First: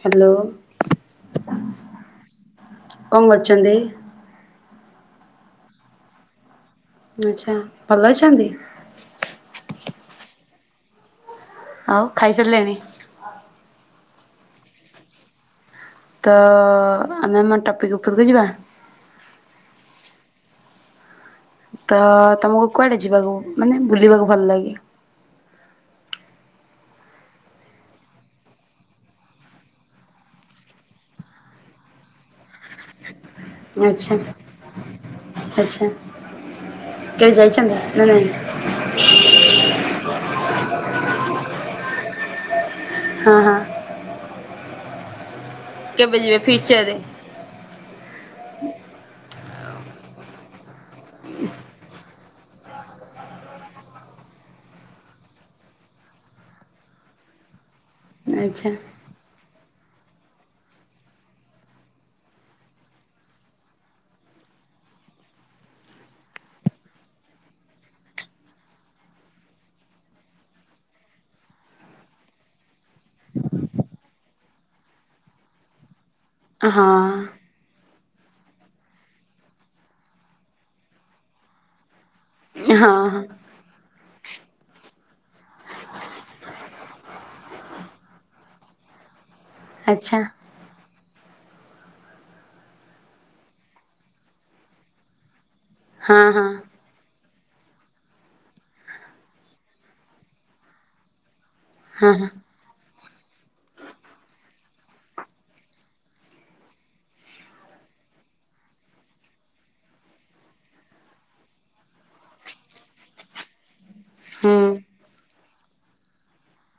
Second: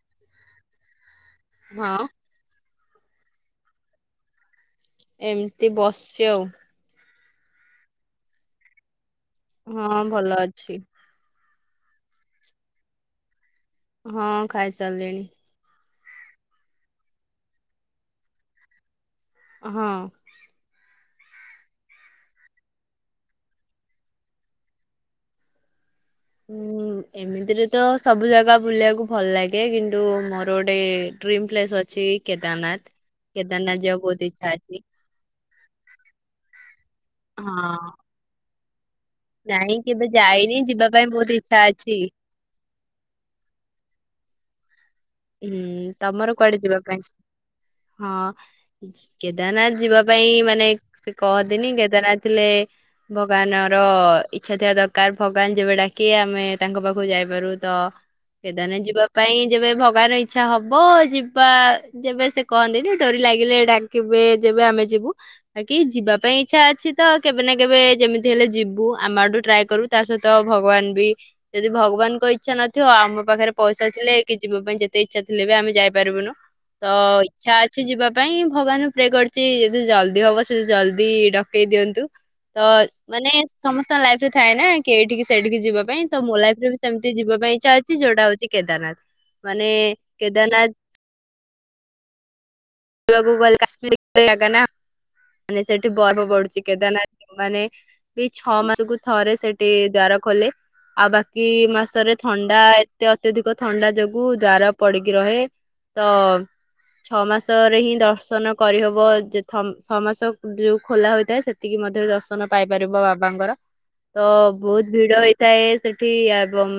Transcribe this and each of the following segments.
Hello. ହଁ କଣ କରୁଚନ୍ତି? ଏମିତି ବସିଚି ଆଉ ଆଛା ଭଲ ଅଛନ୍ତି? ହଁ ଭଲ ଅଛି। ଆଉ ଖାଇସାରିଲେଣି? ହଁ ଖାଇସାରିଲିଣି। ତ ଆମେ ଆମ ଟପିକ୍ ଉପରକୁ ଯିବା ହଁ। ତ ତମକୁ କୁଆଡେ ଯିବାକୁ ମାନେ ବୁଲିବାକୁ ଭଲ ଲାଗେ? ହଁ ଏମିତିରେ ତ ସବୁ ଜାଗା ବୁଲିବାକୁ ଭଲ ଲାଗେ କିନ୍ତୁ ମୋର ଗୋଟେ ଡ୍ରିମ ପ୍ଲେସ୍ ଅଛି କେଦାରନାଥ। କେଦାରନାଥ ଯିବାକୁ ଆଛା ବହୁତ ଇଚ୍ଛା ଅଛି ଆଛା କେବେ ଯାଇଛନ୍ତି ହଁ। ନା ନାଇଁ? ନାଇଁ କେବେ ଯାଇନି ଯିବା ପାଇଁ ବହୁତ ଇଛା ଅଛି। ହଁ ହଁ। ହୁଁ କେବେ ତମର ଯିବେ କୁଆଡେ ଯିବା ଫ୍ୟୁଚରରେ? ପାଇଁ ଇ ହଁ। କେଦାରନାଥ ଯିବା ପାଇଁ ମାନେ ସେ କହନ୍ତିନି କେଦାରନାଥ ଥିଲେ ଭଗବାନର ଇଛା ଥିବା ଦରକାର ଭଗବାନ ଯେବେ ଡାକି ଆମେ ତାଙ୍କ ପାଖକୁ ଯାଇପାରୁ ତ ଆଚ୍ଛା କେଦାରନାଥ ଯିବା ପାଇଁ ଯେବେ ଭ ଯିବାର ଇଛା ହବ ଯିବା ଯେବେ ସେ କହନ୍ତିନି ଡୋରି ଲାଗିଲେ ଡାକିବେ ଯେବେ ଆମେ ଯିବୁ ବାକି ଯିବା ପାଇଁ ଇଚ୍ଛା ଅଛି ତ କେବେ ନା କେବେ ଯେମିତି ହେଲେ ଯିବୁ ଆମ ଆଡୁ ଟ୍ରାଏ କରିବୁ ତା ସହିତ ଭଗବାନ ବି ଯଦି ଭଗବାନଙ୍କ ଇଚ୍ଛା ନଥିବ ଆମ ପାଖରେ ପଇସା ଥିଲେ କି ଯିବା ପାଇଁ ଯେତେ ଯେତେ ଇଛା ଥିଲେ ବି ଆମେ ଜା ପାରିବୁନୁ ହଁ ତ ହଁ ଇଛା ଅଛି ଯିବା ପାଇଁ ଭଗବାନ ପ୍ରେ କରୁଚି ଯଦି ଜଲ୍ଦି ହବ ସେ ଜଲ୍ଦି ଡକେଇ ଦିଅନ୍ତୁ। ତ ହଁ ମାନେ ସମସ୍ତଙ୍କ ଲାଇଫ ରେ ଥାଏ ନା କେ ଇଠିକି ସେଇଠିକି ଯିବା ପାଇଁ ତ ମୋ ଲାଇଫ ରେ ବି ସେମିତି ଯିବା ପାଇଁ ଇଚ୍ଛା ଅଛି ଯଉଟା ହଉଛି କେଦାରନାଥ। ମାନେ ଆଚ୍ଛା କେଦାରନାଥ ବୁଲିବାକୁ ଗଲେ କାଶ୍ମୀର ଜାଗା ନା ମାନେ ସେଠି ହଁ ବରଫ ହଁ ପଡୁଚି କେଦାରନାଥ ମାନେ ଏଇ ଛଅ ମାସକୁୁ ଥରେ ସେଠି ଦ୍ଵାର ଖୋଲେ ଆଉ ବାକି କି ହଁ ମାସରେ ହଁ ଥଣ୍ଡା ଏ ଏତେ ଅତ୍ୟଧିକ ଥଣ୍ଡା ଯୋଗୁ ଦ୍ୱାର ପଡିକି ରହେ ତ ଛଅ ମାସ ସରେ ହିଁ ଦର୍ଶନ କରିହବ ଯେ ଥମ ସମାସ କ ଯୋଉ ଖୋଲା ହୋଇଥାଏ ସେତିକି ମଧ୍ୟ ଦର୍ଶନ ପାଇପାରିବ ବାବାଙ୍କର ତ ହୁଁ ବହୁତ ଭିଡ ହେଇଥାଏ ସେଠି ଏବଂ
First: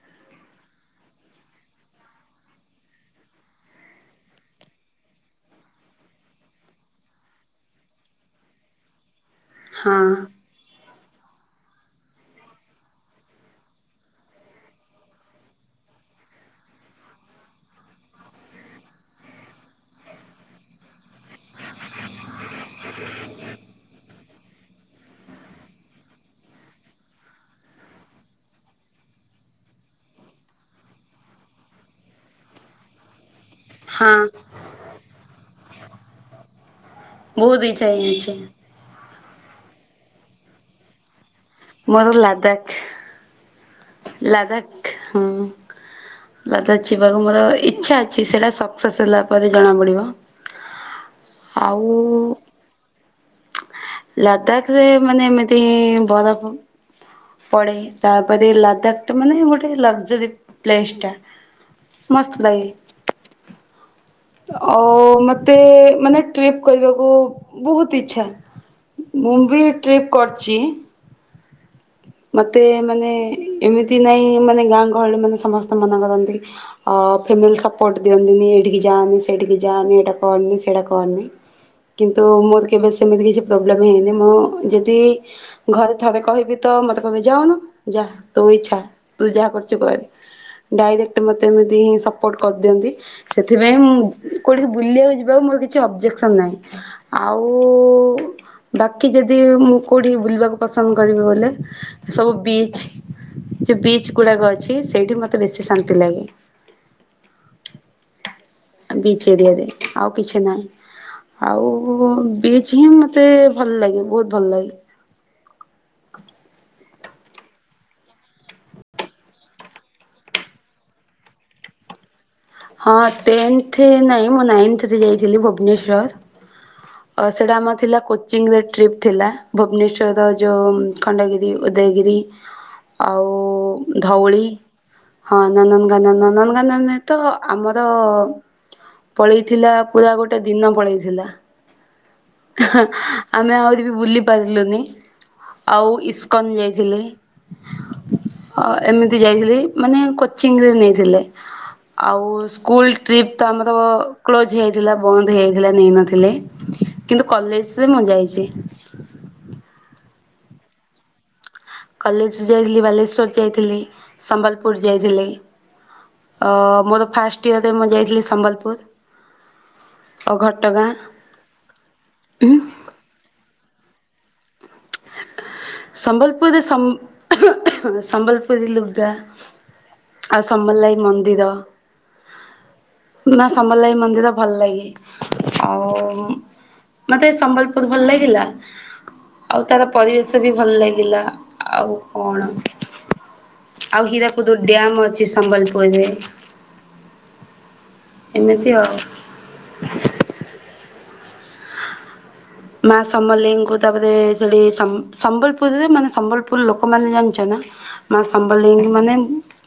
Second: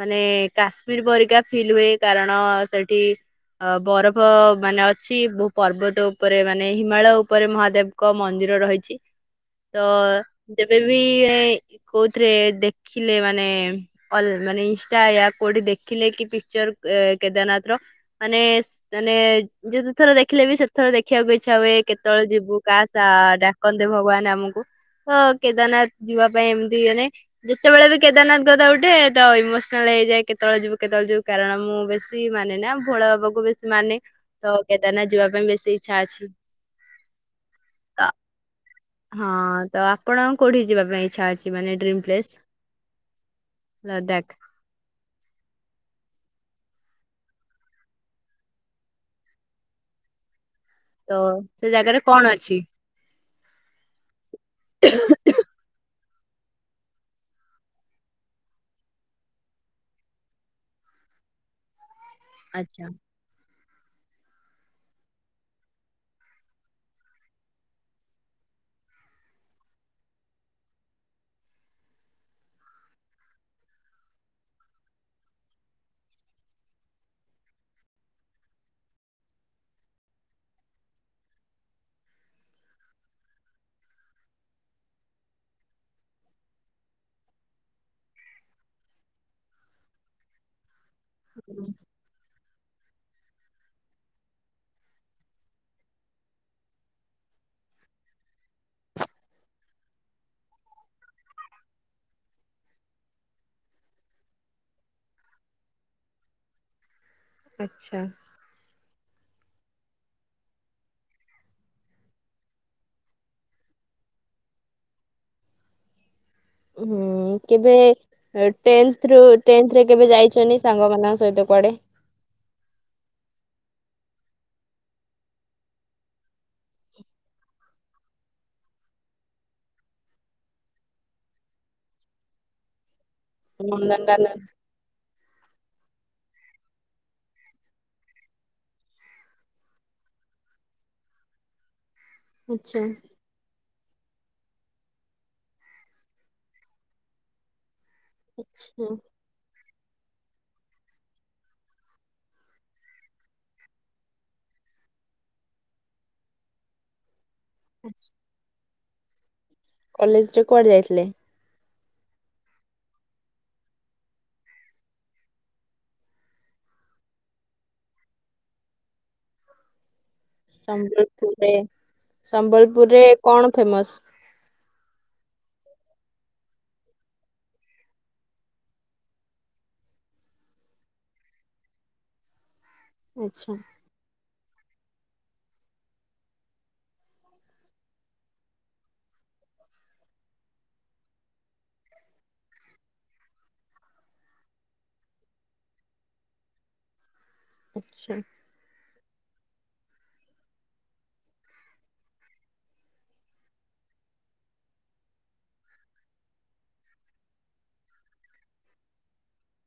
ମାନେ କାଶ୍ମୀର ପରିକା ଫିଲ୍ ହୁଏ କାରଣ ସେଠି ଅ ବରଫ ମାନେ ଅଛି ବୋହୁ ପର୍ବତ ଉପରେ ମାନେ ହିମାଳୟ ଉପରେ ମହାଦେବଙ୍କ ମନ୍ଦିର ରହିଚି। ତ ହଁ ସେ ଏବେ ବି କଉଥିରେ ଦେଖିଲେ ମାନେ ଅଲ ମାନେ ଇନଷ୍ଟା ଆ କୋଉଠି ଦେଖିଲେ କି ପିକଚର ଏ କେଦାରନାଥ ର ମାନେ ସ ମାନେ ଯେତେ ଥର ଦେଖିଲେ ବି ସେଥର ଦେଖିବାକୁ ଇଚ୍ଛା ହୁଏ କେତେବେଳେ ଯିବୁ କାସ୍ ଡାକନ୍ତେ ଭଗବାନ ଆମକୁ ତ କେଦାରନାଥ ଯିବା ପାଇଁ ଏମିତି ମାନେ ଯେତେବେଳେ ବି କେଦାରନାଥ କଥା ଉଠେ ତ ଇମୋସନାଲ ହେଇଯାଏ କେତେବେଳେ ଯିବୁ କେତେବେଳେ ଯିବୁ କାରଣ ମୁଁ ବେଶୀ ମାନେ ନା ଭୋଳ ବାବାକୁ ବେଶୀ ମାନେ ହଁ ତ କେଦାରନାଥାଏ ଯିବା ଯିବା ପାଇଁ ବେଶୀ ଇଚ୍ଛା ଅଛି। ବହୁତ ଇଚ୍ଛା ତ ହେଇଯାଇଚି। ହଁ ତ ଆପଣ କୋଉଠି ଯିବା ପାଇଁ ଇଚ୍ଛା ଅଛି? ମାନେ ମୋର ଲାଦାଖ। ଲାଦାଖ। ହୁଁ ଲାଦାଖ ଯିବାକୁ ମୋର ଇଚ୍ଛା ଅଛି ସେଇଟା ସକ୍ସେସ ହେଲା ପରେ ଜଣା ପଡିବ। ତ ସେ ଆଉ ଜାଗାରେ କଣ ଅଛି? ଲାଦାଖ ରେ ମାନେ ଏମିତି ବରଫ ପଡେ ତାପରେ ଲାଦାଖ ଟା ମାନେ ଗୋଟେ ଲକ୍ଜାରୀ ପ୍ଲେସ ଟା। ମସ୍ତ ଲାଗେ। ଆଚ୍ଛା। ଆ ମୋତେ ମାନେ ଟ୍ରିପ୍ କରିବାକୁ ବହୁତ ଇଚ୍ଛା ମୁଁ ବି ଟ୍ରିପ୍ କରିଛି। ମତେ ମାନେ ଏମିତି ନାଇଁ ମାନେ ଗାଁ ଗହଳି ମାନେ ସମସ୍ତେ ମନା କରନ୍ତି ଫାମପୋର୍ଟ ଦିଅନ୍ତିି ଏଠିକି ଯାଆନି ସେଠି ଯାଆନି ଏଟା କରନି ସେଟା କରନି କିନ୍ତୁ ମୋର କେବେ ସେମି କିଛି ପ୍ରୋବ୍ଲେ ହେଇନି ମୁଁ ଯଦି ଘରେ ଥରେ କହିବି। ତ ମତେ କହିବି ଯାଉନୁ ଯାହା ତୋ ଇଛା ତୁ ଯାହା କରୁଛୁ କରେ? ଡାଇରେକ୍ଟର ମୋତେ ଏମିତି ହିଁ ସପୋର୍ଟ କରିଦିଅନ୍ତି। ସେଥିପାଇଁ କୋଉଠି ବୁଲିବାକୁ ଯିବାକୁ ମୋର କିଛି ଅବଜେକ୍ସନ ନାହିଁ ଆଉ ବାକି ଯଦି ମୁଁ କୋଉଠି ବୁଲିବାକୁ ପସନ୍ଦ କରିବି ବୋଲି। ସବୁ ବିଚ ଯଉ ବିଚ ଗୁଡାକ ଅଛି ସେଇଠି ମତେ ବେଶୀ ଶାନ୍ତି ଲାଗେ। ଆଚ୍ଛା। ବିଚ ଏରିଆରେ ଆଉ କିଛି ନାହିଁ ଆଉ ବିଚ ହିଁ ମତେ ଭଲ ଲାଗେ ବହୁତ ଭଲ ଲାଗେ। ହଁ କେବେ ଟେନଥ ଏ ଯାଇଛନ୍ତି ସାଙ୍ଗ ମାନଙ୍କ ସହିତ କୁଆଡେ? ହଁ ଟେନ୍ଥ ନାହିଁ ମୁଁ ନାଇନ୍ଥରେ ଯାଇଥିଲି ଭୁବନେଶ୍ୱଵର ସେଇଟା ଆମର ଥିଲା କୋଚିଂରେ ଟ୍ରିପ୍ ଥିଲା ଭୁବନେଶ୍୍ୱରର ଯେଉ ଖଣ୍ଡଗିରି ଉଦୟଗିରି। ଆଉ ନନ୍ଦନକାନନ ଧଉଳି ହଁ ନନ୍ଦ କାନନ ନନ୍ଦନକାନନ ନୁହେଁ ତ। ଆମର ପଳେଇଥିଲା ପୁରା ଗୋଟେ ଦିନ ପଳେଇଥିଲା। ଆଚ୍ଛା ଆମେ ଆହୁରି। ବି ବୁଲି ପାରିଲୁନି ଆଉ ଇସ୍କନ୍ ଯାଇଥିଲି। ହ ଆଚ୍ଛା। ଏମିତି ଯାଇଥିଲି। ମାନେ କୋଚିଂରେ ନେଇଥିଲେ ଆଉ ସ୍କୁଲ ଟ୍ରିପ୍ ତ ଆମର କ୍ଲୋଜ୍ ହେଇଯାଇଥିଲା ବନ୍ଦ ହେଇଯାଇଥିଲା ନେଇନଥିଲେ। କିନ୍ତୁ କଲେଜରେ ମୁଁ ଯାଇଚି। କଲେଜ ରେ କୁଆଡେ ଯାଇଥିଲେ? କଲେଜ ଯାଇଥିଲି ବାଲେଶର ଯାଇଥିଲି ସମ୍ବଲପୁର ଯାଇଥିଲି ମୋର ଫାଷ୍ଟ ଇୟରରେ ମୁଁ ଯାଇଥିଲି ସମ୍ବଲପୁର। ଓ ଘଟଗାଁ ସମ୍ବଲପୁରରେ ସମ୍ବଲପୁରରେ କଣ ଫେମସ? ସମ୍ବଲପୁରୀ ସମ୍ବଲପୁରୀ ଲୁଗା ଆଉ ସମ୍ବଲଲାଇ ମନ୍ଦିର ମା ଆଚ୍ଛା ସମଲ ଲାଇ ମନ୍ଦିର ଭଲ ଲାଗେ ଆଉ ମତେ ସମ୍ବଲପୁର ଭଲ ଲାଗିଲା ଆଉ ତାର ପରିବେଶ ବି ଭଲ ଲାଗିଲା ଆଉ କଣ ଆଉ ହୀରାକୁଦୁ ଡ୍ୟାମ୍ ଅଛି ସମ୍ବଲପୁରରେ। ଆଚ୍ଛା ଏମିତି ଆଉ। [inaudible] ମା ସମଲେଇଙ୍କୁ ତାପରେ ସେଠି ସମ୍ବଲପୁରରେ ମାନେ ସମ୍ବଲପୁର ଲୋକମାନେ ଜାଣିଛ ନା ମା ସମଲେଇଙ୍କୁ ମାନେ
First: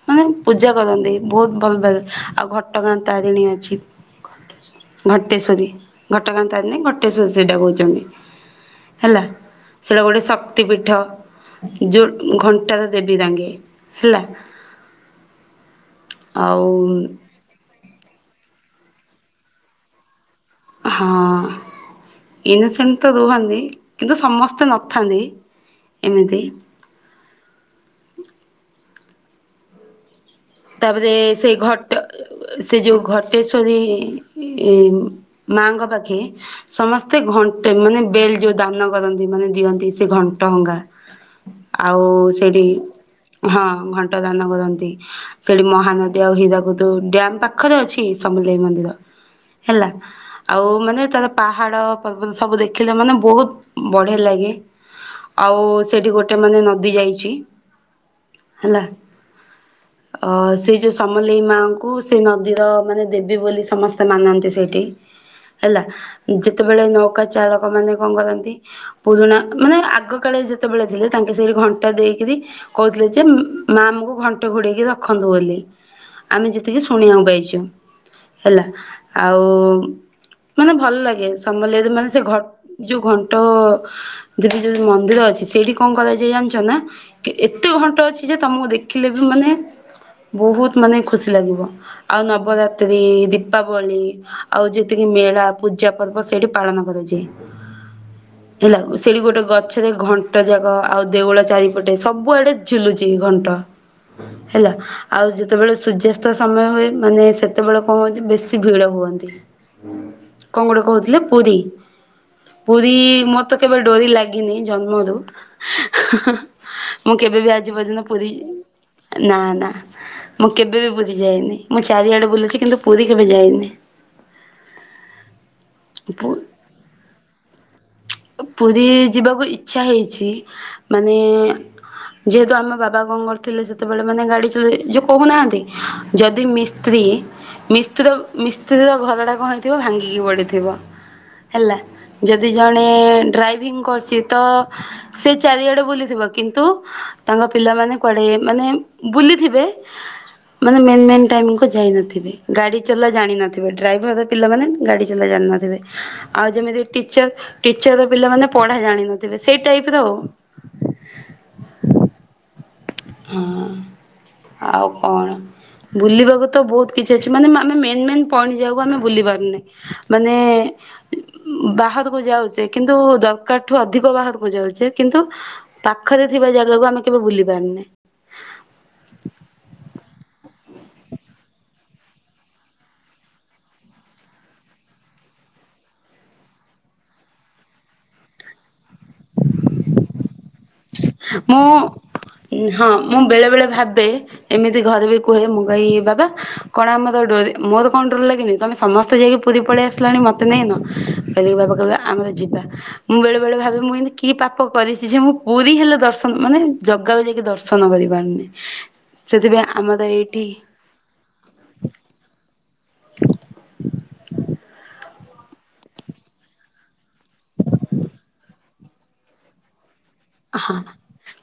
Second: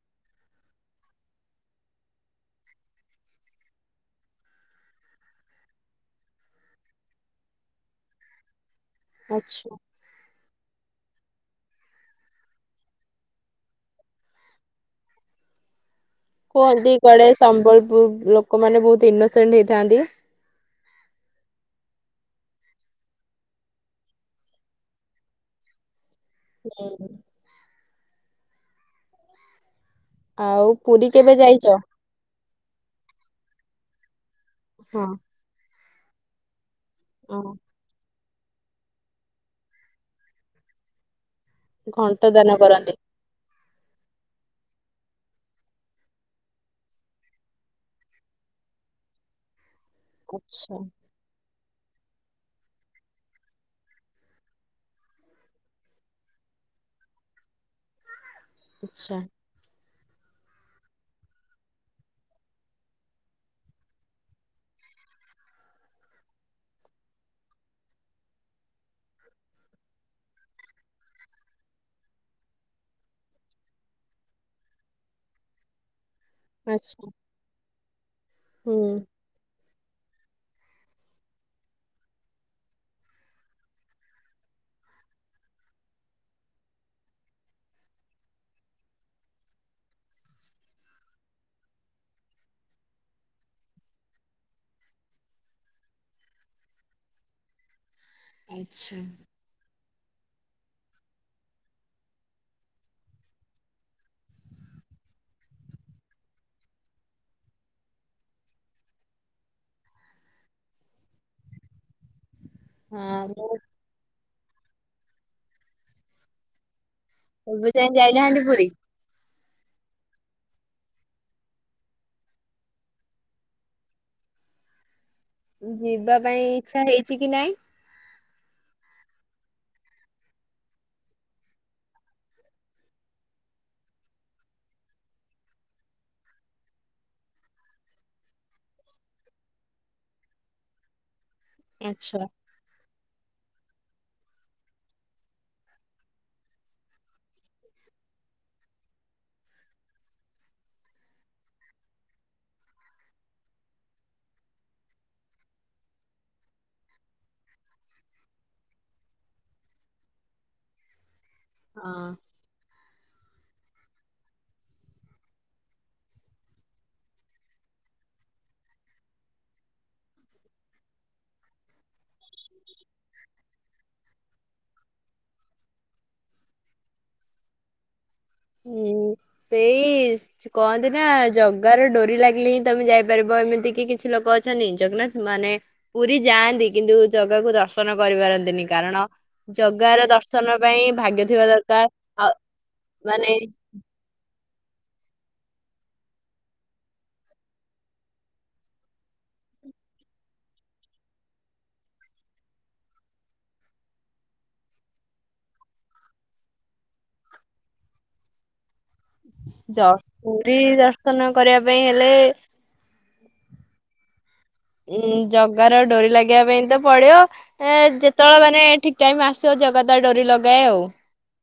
ମାନେ ପୂଜା କରନ୍ତି ବହୁତ ଭଲ ଭାବେ ଆଉ ଘଟଗାଁ ତାରିଣୀ ଅଛି ଘଟେଶ୍ଵରୀ ଘଟଗାଁ ତାରିଣୀ ଘଂଟେଶ୍ୱରୀ ସେଇଟା କହୁଛି। ହୁଚନ୍ତି। ହେଲା ଆଚ୍ଛା। ସେଇଟା ଗୋଟେ ଶକ୍ତିପୀଠ ଯୋଘଣ୍ଟାରେ ଦେବି ଦାଙ୍ଗେ ହେଲା। ଆଉ କୁହନ୍ତି କୁଆଡେ ସମ୍ବଲପୁର ଲୋକ ଲୋକମାନେ ବହୁତ ଇନୋସେଣ୍ଟ ହେଇଥାନ୍ତି। ହଁ ଇନୋସେଣ୍ଟ ତ ରୁହନ୍ତି କିନ୍ତୁ ସମସ୍ତେ ନଥାନ୍ତି ଏମିତି। ହୁ [inaudible] ଆଉ ପୁରୀ ତାପରେ କେବେ ସେଇ ଯାଇଚ? ଘଟ ସେ ଯୋଉ ଘଟେଶ୍ୱରୀ ଏ ମାଙ୍କ ପାଖ ପାଖେ ସମସ୍ତେ ହଁ। ଘଣ୍ଟେ ମାନେ ବେଲ ଯୋଉ ଦାନ କରନ୍ତି ମାନେ ଦିଅନ୍ତି ସେ ଘଣ୍ଟ ଗାଁ ଆଉ ଘଣ୍ଟ ଦାନ ସେଠି କରନ୍ତି ହଁ ଘଣ୍ଟ ଦାନ କରନ୍ତି। ସେଠି ମହାନଦୀ ଆଉ ହୀରାକୁଦ ଡ୍ୟାମ ପାଖରେ ଅଛି ସମଲେଇ ମନ୍ଦିର। ହେଲା ଆଉ ଆଚ୍ଛା ମାନେ ତାର ପା ପାହାଡ ପର୍ବତ ସବୁ ଦେଖିଲେ ମାନେ ବହୁତ ବଢିଆ ଲାଗେ ଆଉ ସେଠି ଗୋଟେ ମାନେ ନଦୀ ଯାଇଛି ହେଲା ଆଛା। ଅ ସେ ଯୋଉ ସମଲେଇ ମାଙ୍କୁ ସେ ନଦୀର ମାନେ ଦେବୀ ବୋଲି ସମସ୍ତେ ମାନନ୍ତି ସେଇଠି ହେଲା, ଯେତେବେଳେ ନୌକା ଚାଳକ ମାନେ କଣ କରନ୍ତି ପୁରୁଣା ମାନେ ଆଗ କାଳେ ଯେତେବେଳେ ଥିଲେ ତାଙ୍କେ ସେଇଠି ଘଣ୍ଟ ଦେଇକିରି କହୁଥିଲେ ଯେ ମା ଆମକୁ ଘଣ୍ଟ ଘୋଡେଇକି ରଖ। ରଖନ୍ତୁ ବୋଲି। ଆମେ ଯେତିକି ଆଚ୍ଛା ଶୁଣିବାକୁ ପାଇଛୁ ହେଲା ହୁଁ। ଆଉ ମାନେ ଭଲ ଲାଗେ ସମଲେଇର ମାନେ ସେ ଘ ଯୋଉ ଘଣ୍ଟ ଦେବୀ ଯୋଉ ମନ୍ଦିର ଅଛି ସେଇଠି କଣ କରାଯାଇଏ ଜାଣିଛ ନା ଏତେ ଘଣ୍ଟ ଅଛି ଯେ ତମକୁ ଦେଖିଲେ ବି ମାନେ ବହୁତ ମାନେ ଖୁସି ଲାଗିବ ଆଉ ନବରାତ୍ରି ଦୀପାବଳି ଆଉ ଯେତିକି ମେଳା ପୂଜା ପର୍ବ ସେଇଠି ପାଳନ କରାଯାଏ। ହେଲା ଆଚ୍ଛା। ସେଠି ଗୋଟେ ଗଛ ସେଟି ଘଣ୍ଟ ଯାକ ଆଉ ଦେଉଳ ଚାରିପଟେ ସବୁଆଡେ ଝୁଲୁଛି ଘଣ୍ଟ ହେଲା ଆଉ ଯେତେବେଳେ ସୂର୍ଯ୍ୟାସ୍ତ ସମୟ ହୁଏ ମାନେ ସେତେବେଳେ କଣ ହଉଛି ବେଶୀ ଭିଡ ହୁଅନ୍ତି କଣ ଗୋଟେ କହୁଥିଲେ ପୁରୀ ପୁରୀ ମୋର ହଁ ତ କେବେ ଡୋରି ଲାଗେ ଗିନି ଜନ୍ମ ରୁ ମୁଁ କେବେ ବି ଏବେ ଆଜି ଯାଇ ପର୍ଯ୍ୟନ୍ତ ପୁରୀ ଯାଇନାହାନ୍ତି ନା ନା ମୁଁ କେବେ ବି ବୁଲି ଯାଇନି ମୁଁ ଚାରିଆଡ଼େ ବୁଲୁଛି କିନ୍ତୁ ପୁରୀ କେବେ ଯାଇନି। ଯିବା ପୁ ପାଇଁ ଇଚ୍ଛା ହେଇଛି କି ନାଇଁ ପୁରୀ ଯିବାକୁ ଇଚ୍ଛା ହେଇଛି ମାନେ ଯେହେତୁ ଆମ ବାବା କଣ କରିଥିଲେ ସେ ସେତେବେଳେ ମାନେ ଗାଡି ଚଲେଇ ଯୋଉ କହୁନାହାଁନ୍ତି ଯଦି ମିସ୍ତ୍ରୀ ମିସ୍ତ୍ରୀର ମିସ୍ତ୍ରୀର ଘର ଟା କଣ ହେଇଥିବ ଭାଙ୍ଗିକି ପଡିଥିବ। ହେଲା ଆଚ୍ଛା ଯଦି ଜଣେ ଡ୍ରାଇଭ ଭିଂ କରୁଚି ତ ସେ ଚାରିଆଡେ ବୁଲିଥିବ କିନ୍ତୁ ତାଙ୍କ ପିଲାମାନେ କୁଆଡେ ମାନେ ବୁଲିଥିବେ ମାନେ ମେନ୍ ମେନ୍ ଟାଇମକୁ ଯାଇ ନଥିବେ ଗାଡି ଚଲା ଜାଣି ନଥିବେ ଡ୍ରାଇଭରର ପିଲାମାନେ ଗାଡି ଚଲା ଜାଣି ନଥିବେ ଆଉ ଯେମିତି ଟିଚର ଟିଚର ର ପିଲାମାନେ ପଢା ଜାଣି ନଥିବେ ସେଇ ଟାଇପ ର ଆଉ। ହଁ। ହଁ ଆଉ କଣ ବୁଲିବାକୁ ତ ବହୁତ କିଛି ଅଛି ମାନେ ଆମେ ମେନ୍ ମେନ ପଏଣ୍ଟ୍ ଯାହାକୁ ଆମେ ବୁଲି ପାରୁନେ ମାନେ ବା ବାହାରକୁ ଯାଉଚେ କିନ୍ତୁ ଦରକାର ଠୁ ଅଧିକ ବାହାରକୁ ଯାଉଚେ କିନ୍ତୁ ପାଖରେ ଥିବା ଜାଗାକୁ ଆମେ କେବେ ବୁଲି ପାରୁନେ। ହୁଁ ସେଇ କହନ୍ତି ନା ଜଗାର ଡୋରି ଲାଗିଲେ ହିଁ ତମେ ଯାଇପାରିବ ଏମିତି କିି କିଛି ଲୋକ ଅଛନ୍ତି ଜଗନ୍ନାଥ ମାନେ ପୁରୀ ଯାଆନ୍ତି କିନ୍ତୁ ଜଗାକୁ ଦର୍ଶନ କରିପାରନ୍ତିନି କାରଣ ଜଗାର ଦର୍ଶନ ପାଇଁ ଭାଗ୍ୟ ଥିବା ମୁଁ ଦରକାର ଆଉ ହଁ ମୁଁ ମାନେ ବେଳେବେଳେ ଭାବେ ଏମିତି ଘରେ ବି କୁହେ ମୁଁ କହିବି ବାବା କଣ ଆମର ଡୋରି ମୋର କଣ ଡୋରି ଲାଗିନି ତମେ ସମସ୍ତେ ଯାଇକି ପୁରୀ ପଳେଇ ଆସିଲଣି ମତେ ନେଇନ କହିଲି କି ବାବା କହିବେ ଆମର ଯିବା ମୁଁ ବେଳେ ବେଳେ ଭାବେ ମୁଁ କେମତି କି ପାପ କରିଛି ଯେ ମୁଁ ପୁରୀ ହେଲେ ଦର୍ଶନ ମାନେ ଜଗାକୁ ଯାଇକି ଦର୍ଶନ କରି ପାରୁନି। ପୁରୀ ଦର୍ଶନ କରିବା ପାଇଁ ହେଲେ ଉଁ ଜଗାର ଡୋରି ଲାଗିବା ପାଇଁ ତ ପଡିବ ଯେତେବେଳେ ମାନେ ଠିକ ଟାଇମ ଆସିବ ଜଗା ତା ଡୋରି ଲଗାଏ ହଁ ଆଉ।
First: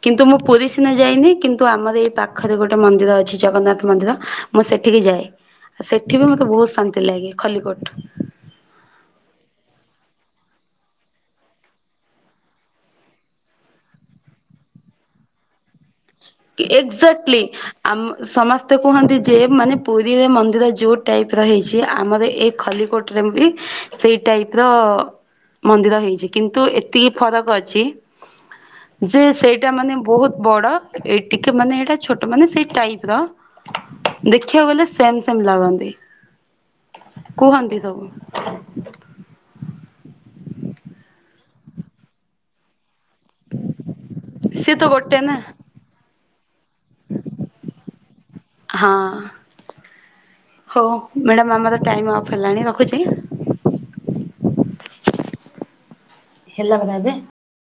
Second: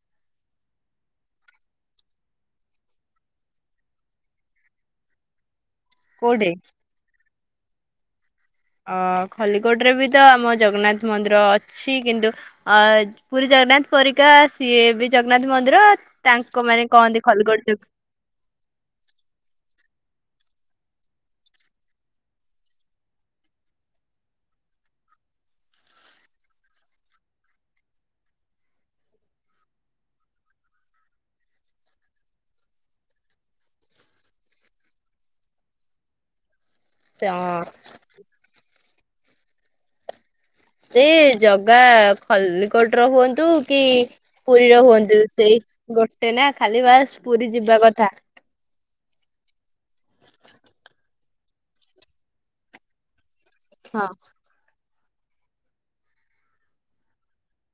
କିନ୍ତୁ ମୁଁ ପୁରୀ ସିନା ଯାଇନି କିନ୍ତୁ ଆମର ଏଇ ପାଖରେ ଗୋଟେ ମନ୍ଦିର ଅଛି ଜଗନ୍ନାଥ ମନ୍ଦିର ମୁଁ ସେଠିକି ଯାଏ। ଆଉ ସେଠି ବି ମତେ କୋଉଠି? ବହୁତ ଶାନ୍ତି ଲାଗେ। ଖଲ୍ଲିକୋଟ। ଅ ଖଲ୍ଲିକୋଟରେ ବି ତ ଆମ ଜଗନ୍ନାଥ ମନ୍ଦିର ଅଛି କିନ୍ତୁ ଅ ପୁରୀ ଜଗନ୍ନାଥ ପରିକା ସିଏ ବି ଜଗନ୍ନାଥ ମନ୍ଦିର ତାଙ୍କ ମାନେ କହନ୍ତି ଏଜାକ୍ଟଲି ଖଲିକୋଟ ଜ ଆ ସମସ୍ତେ କୁହନ୍ତି ଯେ ମାନେ ପୁରୀରେ ମନ୍ଦି ମନ୍ଦିର ଯୋଉ ଟାଇପ ର ହେଇଛି ଆମର ଏଇ ଖଲ୍ଲିକୋଟ ରେ ବି ସେଇ ଟାଇପ ର ମନ୍ଦିର ହେଇଛି କିନ୍ତୁ ଏତିକି ଫରକ ଅଛି ଯେ ସେଇଟା ମାନେ ବହୁତ ବଡ଼ ଏ ଟିକେ ମାନେ ଏଇଟା ଛୋଟ ମାନେ ସେଇ ଟାଇପ ର ଦେଖିବାକୁ ଗଲେ ସେମ୍ ସେମ ଲାଗନ୍ତି। ହଁ କୁହନ୍ତି ସବୁ। ସେ ଜଗା ଖଲ୍ଲିକୋଟ ହୁଅନ୍ତୁ କି ସିଏ ତ ପୁରୀର ଗୋଟେ ହୁଅନ୍ତୁ ନା ସେଇ ଗୋଟେ ନା ଖାଲି ବାସ୍ ପୁରୀ ଯିବା କଥା [unintelligible] ହଉ ମ୍ୟାଡ଼ାମ ଆମର ଟାଇମ ଅଫ୍ ହେଲାଣି ରଖୁଛି। ହଁ ହେଲା ପରା ଏବେ